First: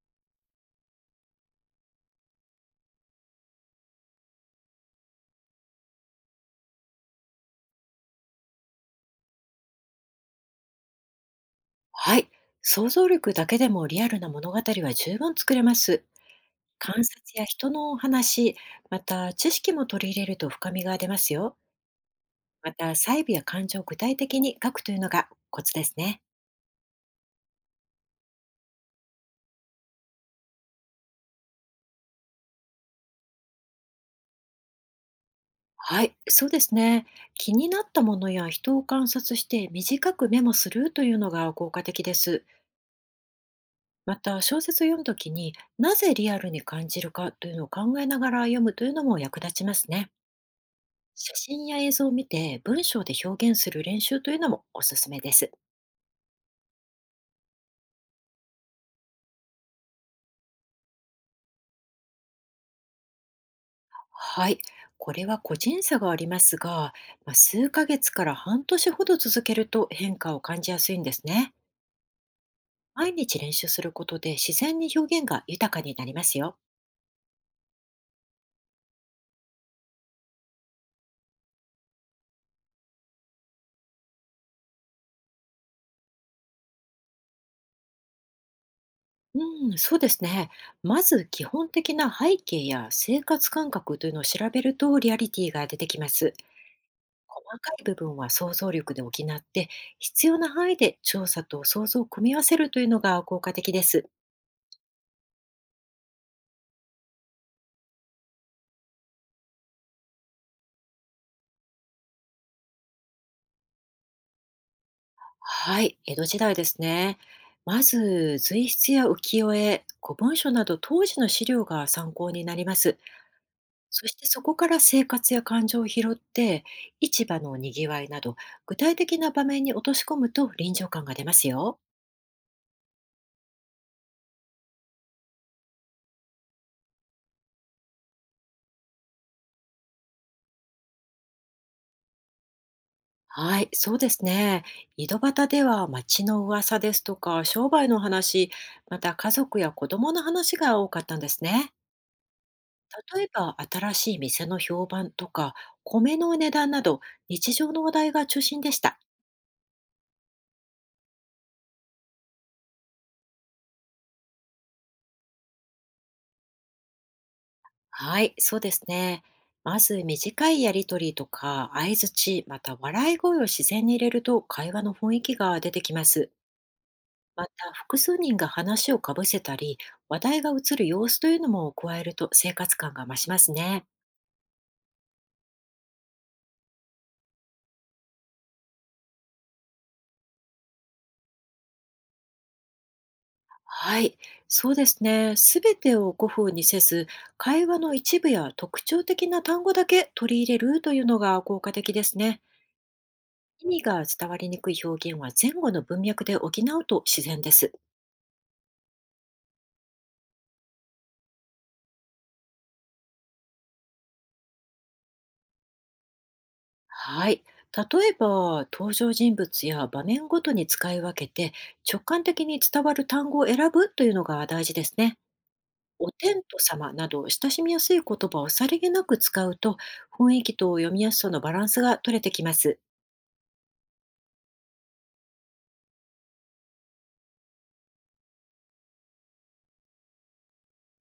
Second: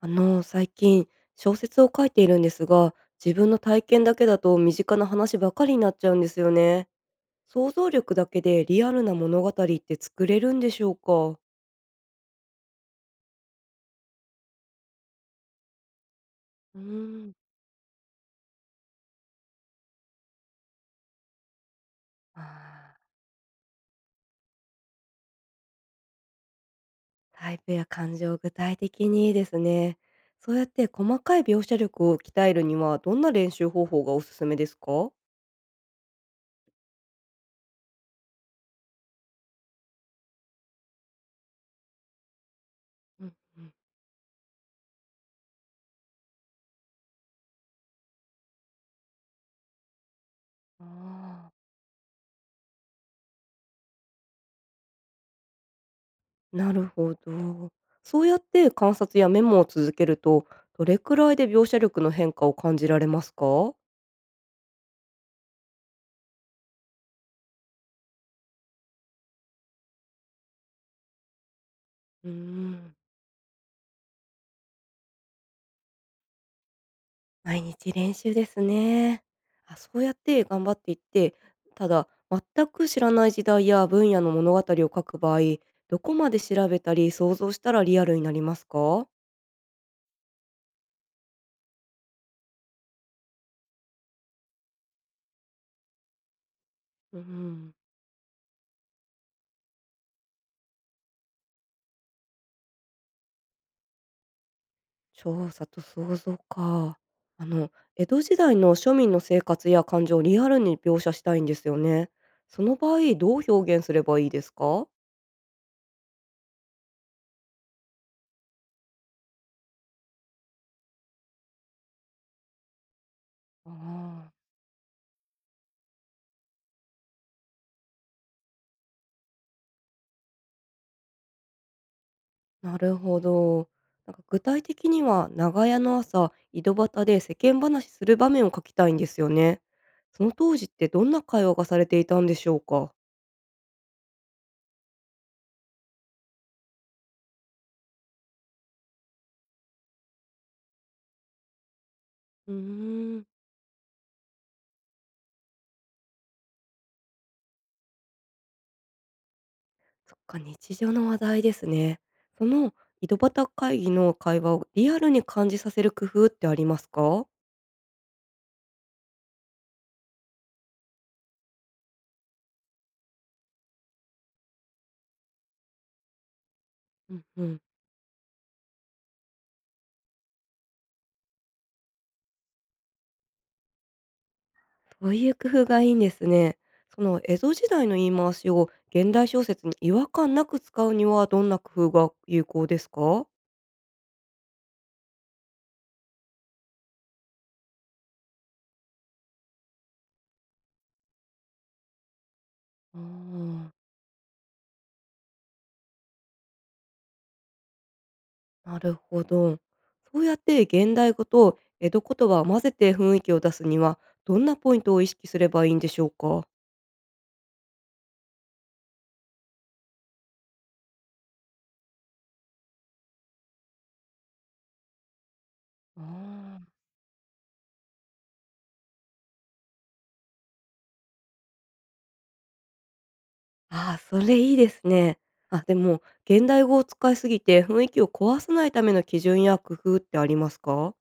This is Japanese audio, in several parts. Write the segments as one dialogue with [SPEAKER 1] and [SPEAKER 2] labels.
[SPEAKER 1] 最近小説を書いているんですが、自分の体験だけだと身近な話ばかりになっちゃうんですよね。想像力だけでリアルな物語って作れるんでしょうか？
[SPEAKER 2] はい。想像力だけでもリアルな物語は十分作れます。
[SPEAKER 1] う
[SPEAKER 2] 観察
[SPEAKER 1] ーん。
[SPEAKER 2] や人のお話、また知識も取り入れると深みが出ますよ。
[SPEAKER 1] あ
[SPEAKER 2] また
[SPEAKER 1] ー、
[SPEAKER 2] 細部や感情を具体的に書くというのがコツですね。
[SPEAKER 1] タイプや感情を具体的にですね。そうやって細かい描写力を鍛えるにはどんな練習方法がおすすめですか？
[SPEAKER 2] はい、そうですね。気になったものや人を観察して短くメモするというのが効果的です。
[SPEAKER 1] うんうん。
[SPEAKER 2] また小説を読むときになぜリアルに感じるかというのを考えながら読むというのも役立ちますね。
[SPEAKER 1] あ
[SPEAKER 2] 写
[SPEAKER 1] あ。
[SPEAKER 2] 真や映像を見て文章で表現する練習というのもおすすめです。
[SPEAKER 1] なるほど。そうやって観察やメモを続けると、どれくらいで描写力の変化を感じられますか？
[SPEAKER 2] はい。これは個人差がありますが、まあ、数ヶ月から半年ほど続けると変化を感じやすいんですね。
[SPEAKER 1] うーん、
[SPEAKER 2] 毎日練習することで自然に表現が豊かになりますよ。
[SPEAKER 1] 毎日練習ですね。あ、そうやって頑張っていって、ただ全く知らない時代や分野の物語を書く場合、どこまで調べたり想像したらリアルになりますか？
[SPEAKER 2] うん、そうですね。まず基本的な背景や生活感覚というのを調べるとリアリティが出てきます。
[SPEAKER 1] うー
[SPEAKER 2] 細か
[SPEAKER 1] ん。
[SPEAKER 2] い部分は想像力で補って、必要な範囲で調査と想像を組み合わせるというのが効果的です。
[SPEAKER 1] 調査と想像か。あの、江戸時代の庶民の生活や感情をリアルに描写したいんですよね。その場合、どう表現すればいいですか？
[SPEAKER 2] はい、江戸時代ですね。まず、随筆や浮世絵、古文書など当時の資料が参考になります。
[SPEAKER 1] あ
[SPEAKER 2] そして
[SPEAKER 1] あ、
[SPEAKER 2] そこから生活や感情を拾って、市場のにぎわいなど、具体的な場面に落とし込むと臨場感が出ますよ。
[SPEAKER 1] なるほど。なんか具体的には、長屋の朝、井戸端で世間話する場面を書きたいんですよね。その当時ってどんな会話がされていたんでしょうか？
[SPEAKER 2] はい、そうですね。井戸端では町の噂ですとか商売の話、また家族や子供の話が多かったんですね。
[SPEAKER 1] うーん、
[SPEAKER 2] 例えば新しい店の評判とか米の値段など日常の話題が中心でした。
[SPEAKER 1] そっか、日常の話題ですね。その井戸端会議の会話をリアルに感じさせる工夫ってありますか？
[SPEAKER 2] はい、そうですね。まず短いやりとりとか相槌、また笑い声を自然に入れると会話の雰囲気が出てきます。
[SPEAKER 1] うんう
[SPEAKER 2] ま
[SPEAKER 1] ん。
[SPEAKER 2] た、複数人が話をかぶせたり、話題が移る様子というのも加えると生活感が増しますね。
[SPEAKER 1] そういう工夫がいいんですね。その江戸時代の言い回しを現代小説に違和感なく使うにはどんな工夫が有効ですか？
[SPEAKER 2] はい、そうですね。すべてを古風にせず、会話の一部や特徴的な単語だけ取り入れるというのが効果的ですね。
[SPEAKER 1] あ
[SPEAKER 2] 意
[SPEAKER 1] ー、
[SPEAKER 2] 味が伝わりにくい表現は前後の文脈で補うと自然です。
[SPEAKER 1] なるほど。そうやって現代語と江戸言葉を混ぜて雰囲気を出すにはどんなポイントを意識すればいいんでしょうか？
[SPEAKER 2] はい。例えば、登場人物や場面ごとに使い分けて、直感的に伝わる単語を選ぶというのが大事ですね。
[SPEAKER 1] あ
[SPEAKER 2] お天道
[SPEAKER 1] ー、
[SPEAKER 2] 様など親しみやすい言葉をさりげなく使うと雰囲気と読みやすさのバランスが取れてきます。
[SPEAKER 1] ああ、それいいですね。あ、でも現代語を使いすぎて雰囲気を壊さないための基準や工夫ってありますか？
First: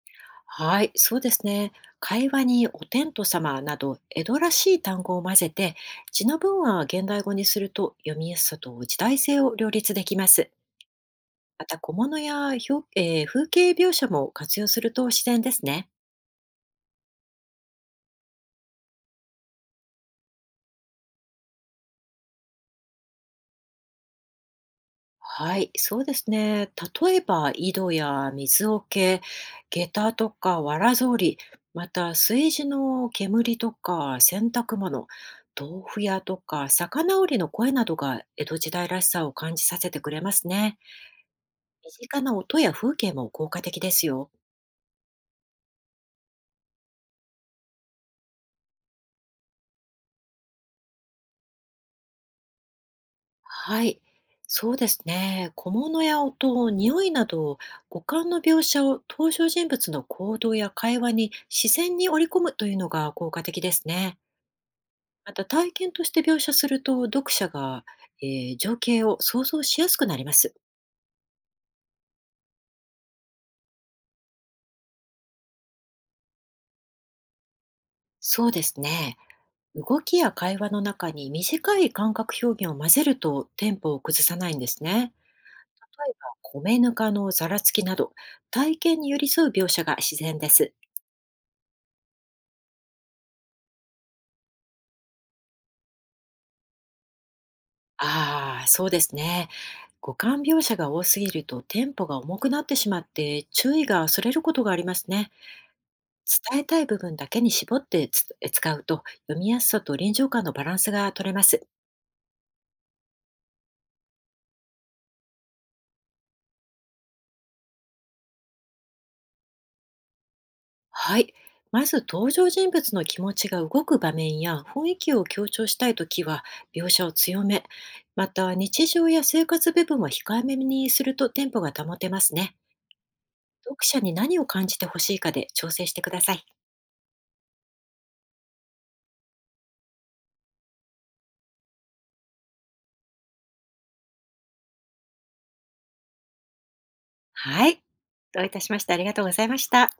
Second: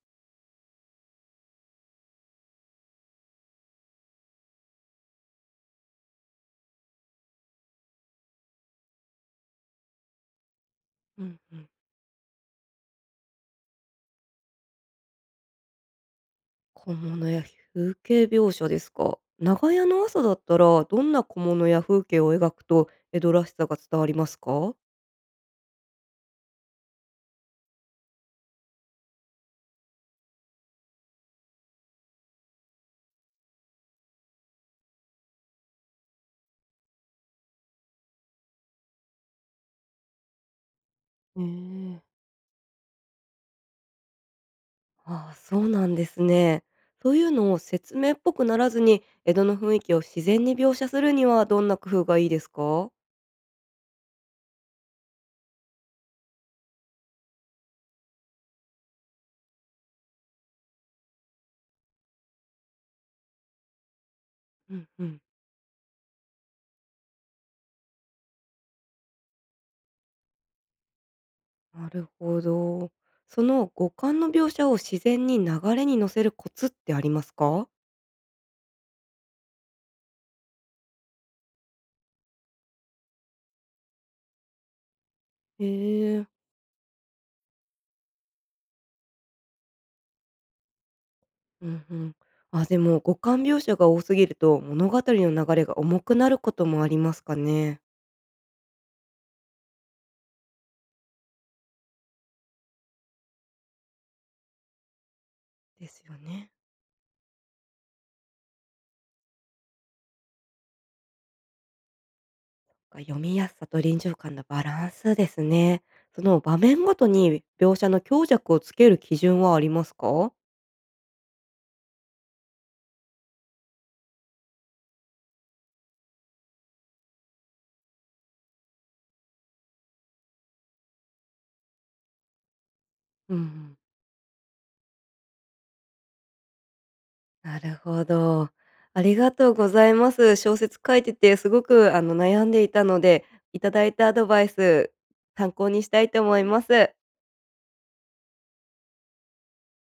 [SPEAKER 2] はい、そうですね。会話にお天道様など江戸らしい単語を混ぜて字の文は現代語にすると読みやすさと時代性を両立できます。
[SPEAKER 1] うんう
[SPEAKER 2] ま
[SPEAKER 1] ん。
[SPEAKER 2] た小物や表、風景描写も活用すると自然ですね。
[SPEAKER 1] 小物や風景描写ですか。長屋の朝だったら、どんな小物や風景を描くと、江戸らしさが伝わりますか？
[SPEAKER 2] はい、そうですね。例えば、井戸や水桶、下駄とかわら草履、また炊事の煙とか洗濯物、豆腐屋とか魚売りの声などが江戸時代らしさを感じさせてくれますね。
[SPEAKER 1] え
[SPEAKER 2] 身
[SPEAKER 1] え。
[SPEAKER 2] 近な音や風景も効果的ですよ。
[SPEAKER 1] ああ、そうなんですね。そういうのを説明っぽくならずに、江戸の雰囲気を自然に描写するにはどんな工夫がいいですか？
[SPEAKER 2] はい、そうですね。小物や音、匂いなど、五感の描写を登場人物の行動や会話に自然に織り込むというのが効果的ですね。
[SPEAKER 1] うんうん。
[SPEAKER 2] また体験として描写すると読者が、え情景を想像しやすくなります。
[SPEAKER 1] なるほど。その五感の描写を自然に流れに乗せるコツってありますか？
[SPEAKER 2] そうですね。動きや会話の中に短い感覚表現を混ぜるとテンポを崩さないんですね。
[SPEAKER 1] え
[SPEAKER 2] 例え
[SPEAKER 1] え。
[SPEAKER 2] ば、米ぬかのざらつきなど、体験に寄り添う描写が自然です。
[SPEAKER 1] うんうん。あ、でも五感描写が多すぎると物語の流れが重くなることもありますかね？
[SPEAKER 2] ああ、そうですね。五感描写が多すぎるとテンポが重くなってしまって注意がそれることがありますね。
[SPEAKER 1] ですよね。
[SPEAKER 2] 伝えたい部分だけに絞って使うと、読みやすさと臨場感のバランスが取れます。
[SPEAKER 1] が読みやすさと臨場感のバランスですね。その場面ごとに描写の強弱をつける基準はありますか？
[SPEAKER 2] はい。まず登場人物の気持ちが動く場面や雰囲気を強調したいときは描写を強め、また日常や生活部分は控えめにするとテンポが保てますね。
[SPEAKER 1] うんうん。
[SPEAKER 2] 読者に何を感じてほしいかで調整してください。
[SPEAKER 1] なるほど。ありがとうございます。小説書いてて、すごく悩んでいたので、いただいたアドバイス参考にしたいと思います。
[SPEAKER 2] はい。どういたしましてありがとうございました。